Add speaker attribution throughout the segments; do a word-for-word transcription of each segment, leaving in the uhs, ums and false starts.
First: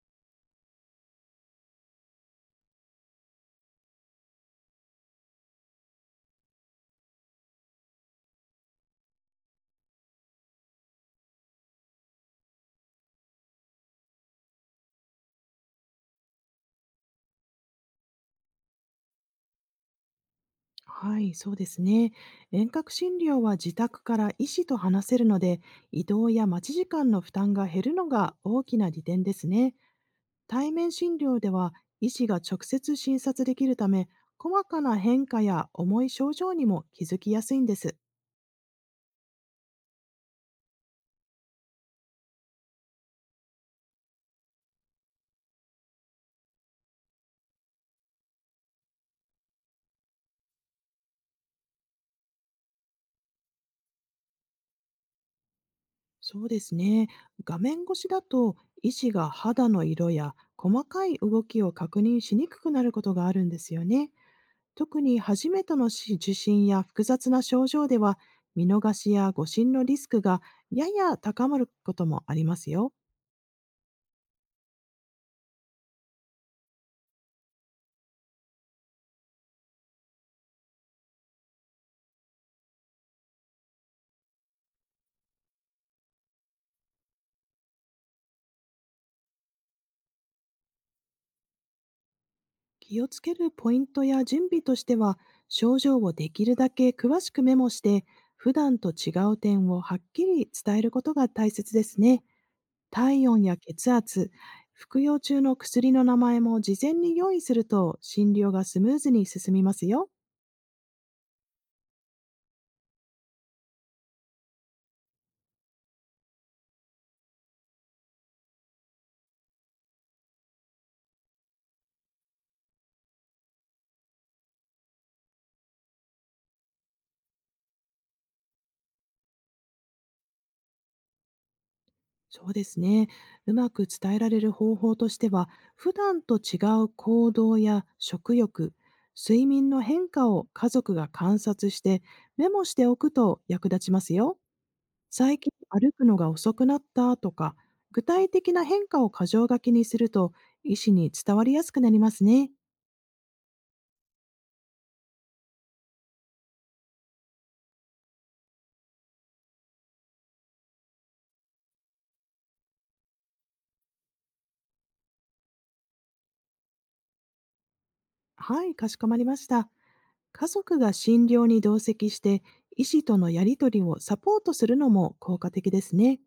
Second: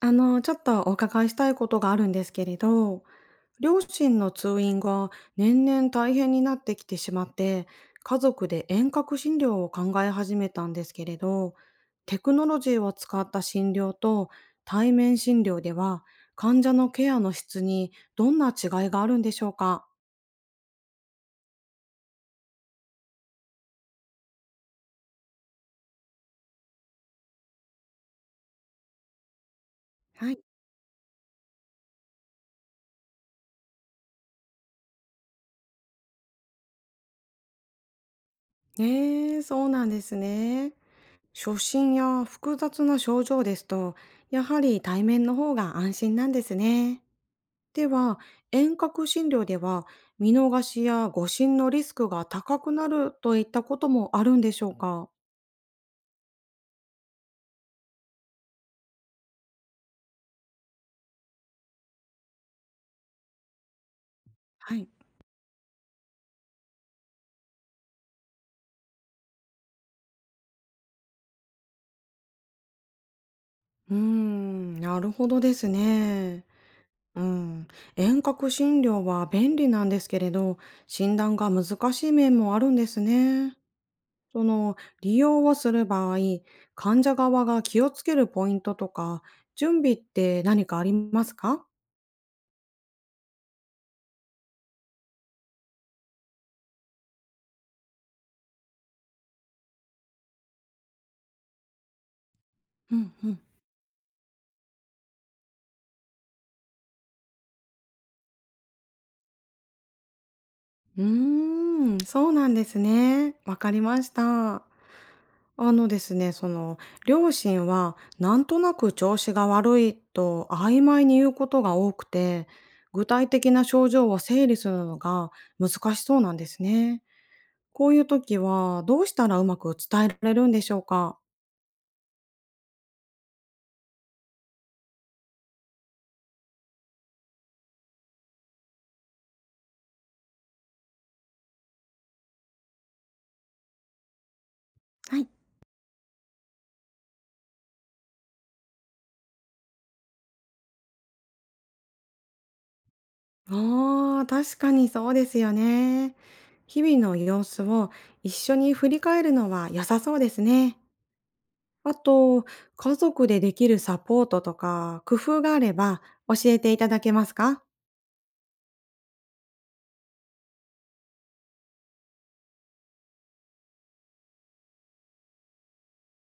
Speaker 1: あの、ちょっとお伺いしたいことがあるんですけれど、両親の通院が年々大変になってきてしまって、家族で遠隔診療を考え始めたんですけれど、テクノロジーを使った診療と対面診療では、患者のケアの質にどんな違いがあるんでしょうか？
Speaker 2: はい、そうですね。遠隔診療は自宅から医師と話せるので、移動や待ち時間の負担が減るのが大きな利点ですね。
Speaker 1: はい。
Speaker 2: 対面診療では、医師が直接診察できるため、細かな変化や重い症状にも気づきやすいんです。
Speaker 1: ええ、そうなんですね。初診や複雑な症状ですと、やはり対面の方が安心なんですね。では、遠隔診療では見逃しや誤診のリスクが高くなるといったこともあるんでしょうか？
Speaker 2: そうですね。画面越しだと、医師が肌の色や細かい動きを確認しにくくなることがあるんですよね。
Speaker 1: はい。
Speaker 2: 特に初めてのし受診や複雑な症状では、見逃しや誤診のリスクがやや高まることもありますよ。
Speaker 1: うーん、なるほどですね。うん、遠隔診療は便利なんですけれど、診断が難しい面もあるんですね。その利用をする場合、患者側が気をつけるポイントとか、準備って何かありますか？
Speaker 2: 気をつけるポイントや準備としては、症状をできるだけ詳しくメモして、普段と違う点をはっきり伝えることが大切ですね。
Speaker 1: うん
Speaker 2: 体
Speaker 1: うん。
Speaker 2: 温や血圧、服用中の薬の名前も事前に用意すると、診療がスムーズに進みますよ。
Speaker 1: うーん、そうなんですね。わかりました。あのですね、その、両親はなんとなく調子が悪いと曖昧に言うことが多くて、具体的な症状を整理するのが難しそうなんですね。こういう時はどうしたらうまく伝えられるんでしょうか？
Speaker 2: そうですね。うまく伝えられる方法としては、普段と違う行動や食欲、睡眠の変化を家族が観察してメモしておくと役立ちますよ。
Speaker 1: はい。
Speaker 2: 最近歩くのが遅くなったとか、具体的な変化を箇条書きにすると、医師に伝わりやすくなりますね。
Speaker 1: ああ、確かにそうですよね。日々の様子を一緒に振り返るのは良さそうですね。あと、家族でできるサポートとか工夫があれば教えていただけますか？
Speaker 2: はい、かしこまりました。家族が診療に同席して、医師とのやりとりをサポートするのも効果的ですね。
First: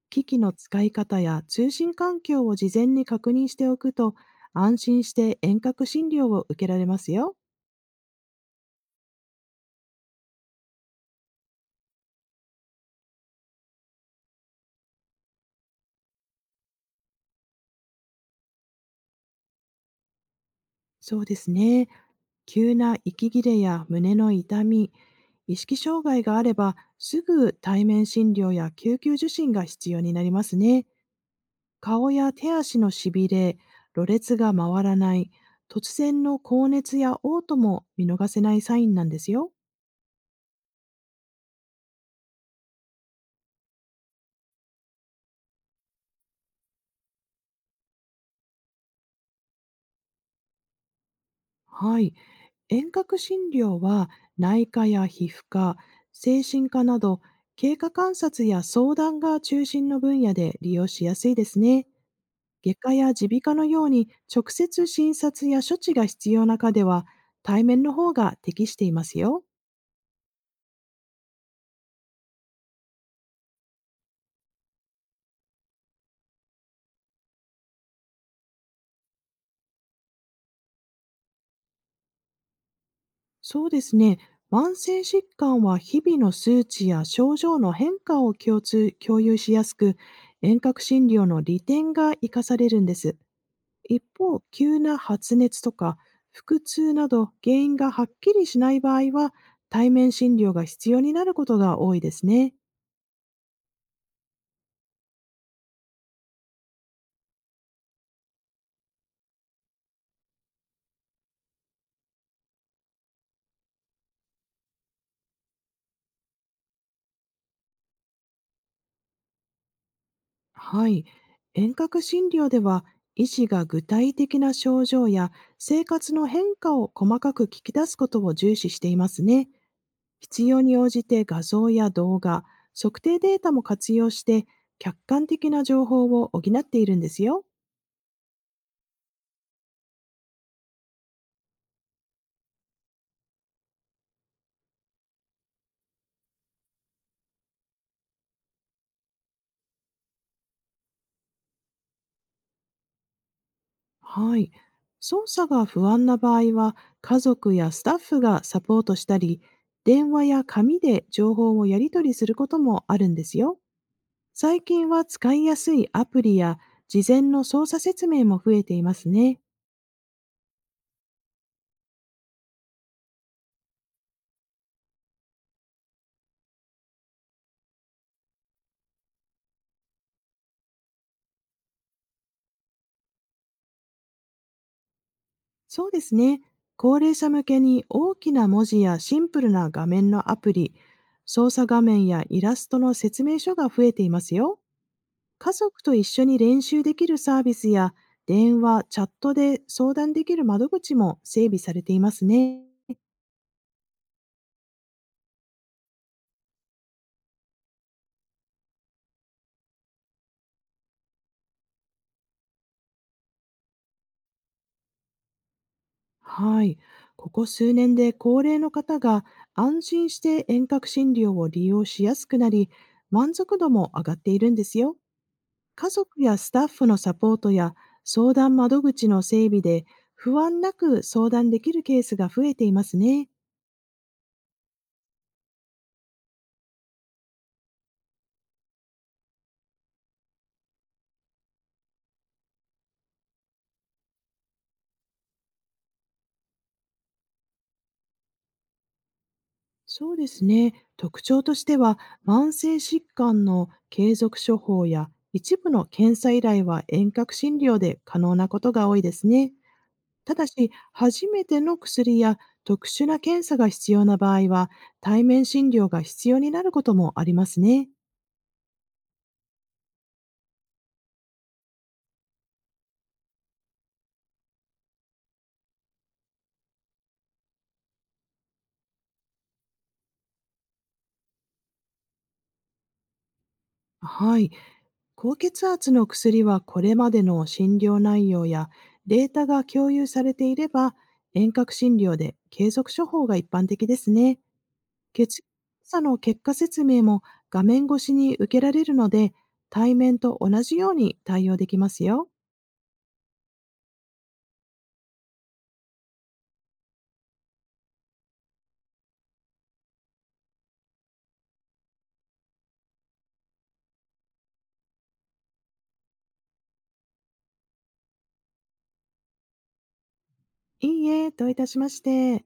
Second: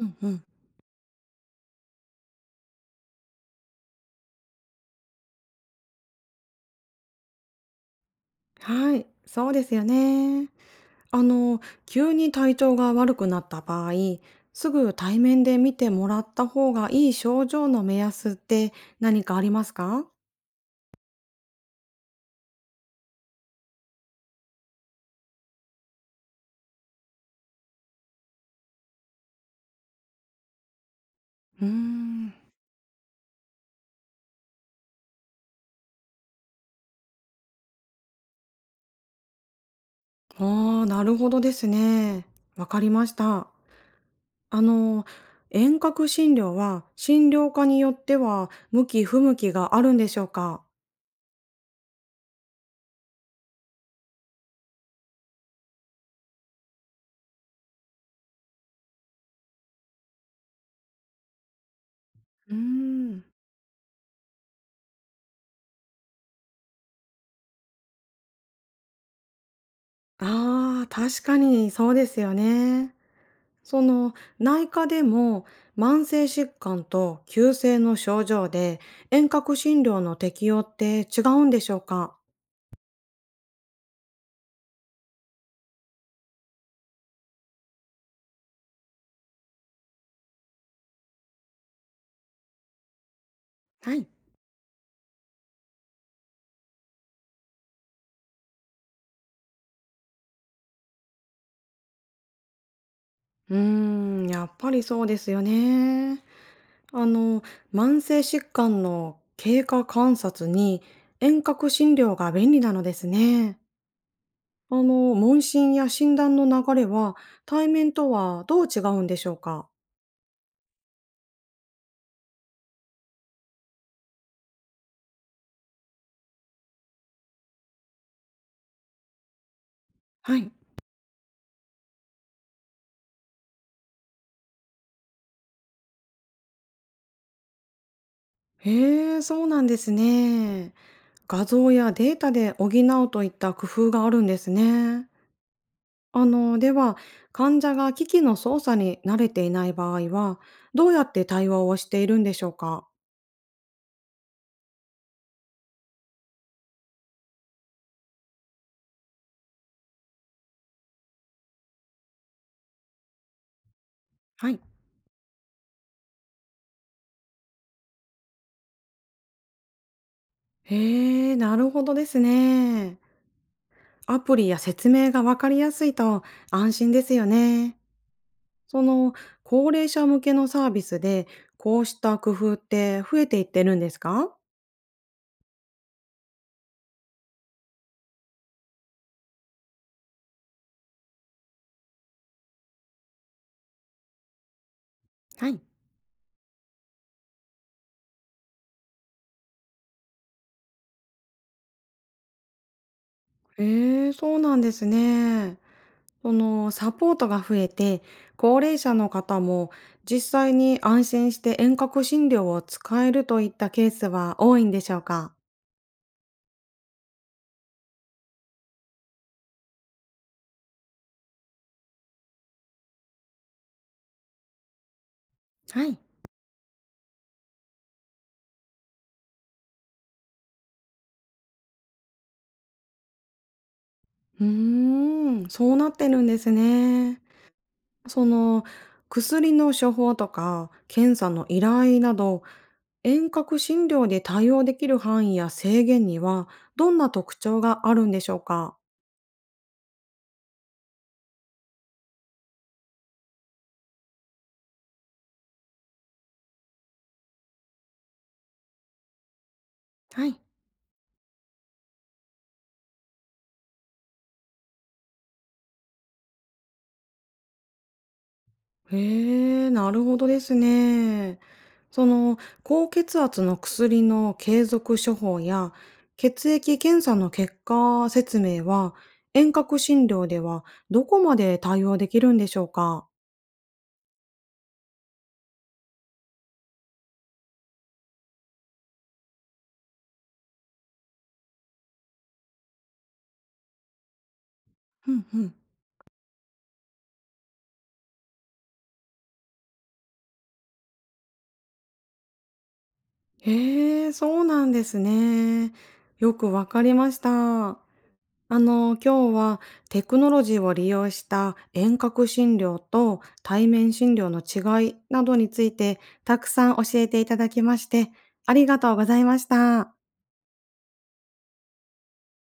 Speaker 1: うん
Speaker 2: 機
Speaker 1: う
Speaker 2: 器
Speaker 1: ん。
Speaker 2: の使い方や通信環境を事前に確認しておくと、安心して遠隔診療を受けられますよ。
Speaker 1: はい、そうですよね。あの、急に体調が悪くなった場合、すぐ対面で見てもらった方がいい症状の目安って何かありますか？
Speaker 2: そうですね。急な息切れや胸の痛み、意識障害があれば、すぐ対面診療や救急受診が必要になりますね。
Speaker 1: うー
Speaker 2: 顔や
Speaker 1: ん。
Speaker 2: 手足のしびれ、ろれつが回らない、突然の高熱や嘔吐も見逃せないサインなんですよ。
Speaker 1: ああ、なるほどですね。わかりました。あの、遠隔診療は診療科によっては向き不向きがあるんでしょうか？
Speaker 2: はい。遠隔診療は、内科や皮膚科、精神科など経過観察や相談が中心の分野で利用しやすいですね。
Speaker 1: うー
Speaker 2: 外科や
Speaker 1: ん。
Speaker 2: 耳鼻科のように直接診察や処置が必要な科では、対面の方が適していますよ。
Speaker 1: ああ、確かにそうですよね。その内科でも慢性疾患と急性の症状で遠隔診療の適用って違うんでしょうか？
Speaker 2: そうですね。慢性疾患は日々の数値や症状の変化を共通、共有しやすく、遠隔診療の利点が生かされるんです。
Speaker 1: は
Speaker 2: 一
Speaker 1: い。
Speaker 2: 方、急な発熱とか腹痛など原因がはっきりしない場合は、対面診療が必要になることが多いですね。
Speaker 1: うーん、やっぱりそうですよね。あの、慢性疾患の経過観察に遠隔診療が便利なのですね。あの、問診や診断の流れは対面とはどう違うんでしょうか？
Speaker 2: はい。遠隔診療では、医師が具体的な症状や生活の変化を細かく聞き出すことを重視していますね。
Speaker 1: は
Speaker 2: 必
Speaker 1: い。
Speaker 2: 要に応じて画像や動画、測定データも活用して、客観的な情報を補っているんですよ。
Speaker 1: へえ、そうなんですね。画像やデータで補うといった工夫があるんですね。あのでは患者が機器の操作に慣れていない場合はどうやって対話をしているんでしょうか？
Speaker 2: はい。操作が不安な場合は、家族やスタッフがサポートしたり、電話や紙で情報をやり取りすることもあるんですよ。
Speaker 1: はい。
Speaker 2: 最近は使いやすいアプリや事前の操作説明も増えていますね。
Speaker 1: へえなるほどですね。アプリや説明が分かりやすいと安心ですよね。その高齢者向けのサービスでこうした工夫って増えていってるんですか？
Speaker 2: そうですね。高齢者向けに大きな文字やシンプルな画面のアプリ、操作画面やイラストの説明書が増えていますよ。
Speaker 1: は
Speaker 2: 家
Speaker 1: い。
Speaker 2: 族と一緒に練習できるサービスや、電話、チャットで相談できる窓口も整備されていますね。
Speaker 1: へえそうなんですね。そのサポートが増えて、高齢者の方も実際に安心して遠隔診療を使えるといったケースは多いんでしょうか？
Speaker 2: はい。ここ数年で高齢の方が安心して遠隔診療を利用しやすくなり、満足度も上がっているんですよ。
Speaker 1: は
Speaker 2: 家
Speaker 1: い。
Speaker 2: 族やスタッフのサポートや相談窓口の整備で、不安なく相談できるケースが増えていますね。
Speaker 1: うーん、そうなってるんですね。その薬の処方とか検査の依頼など遠隔診療で対応できる範囲や制限にはどんな特徴があるんでしょうか？
Speaker 2: そうですね。特徴としては、慢性疾患の継続処方や一部の検査依頼は遠隔診療で可能なことが多いですね。
Speaker 1: は
Speaker 2: た
Speaker 1: い。
Speaker 2: だし、初めての薬や特殊な検査が必要な場合は、対面診療が必要になることもありますね。
Speaker 1: へえ、なるほどですね。その、高血圧の薬の継続処方や、血液検査の結果説明は、遠隔診療ではどこまで対応できるんでしょうか？
Speaker 2: はい。高血圧の薬はこれまでの診療内容やデータが共有されていれば、遠隔診療で継続処方が一般的ですね。
Speaker 1: うん
Speaker 2: け
Speaker 1: うん。
Speaker 2: 査の結果説明も画面越しに受けられるので、対面と同じように対応できますよ。
Speaker 1: へえ、そうなんですね。よくわかりました。あの、今日はテクノロジーを利用した遠隔診療と対面診療の違いなどについてたくさん教えていただきましてありがとうございました。
Speaker 2: いいえ、どういたしまして。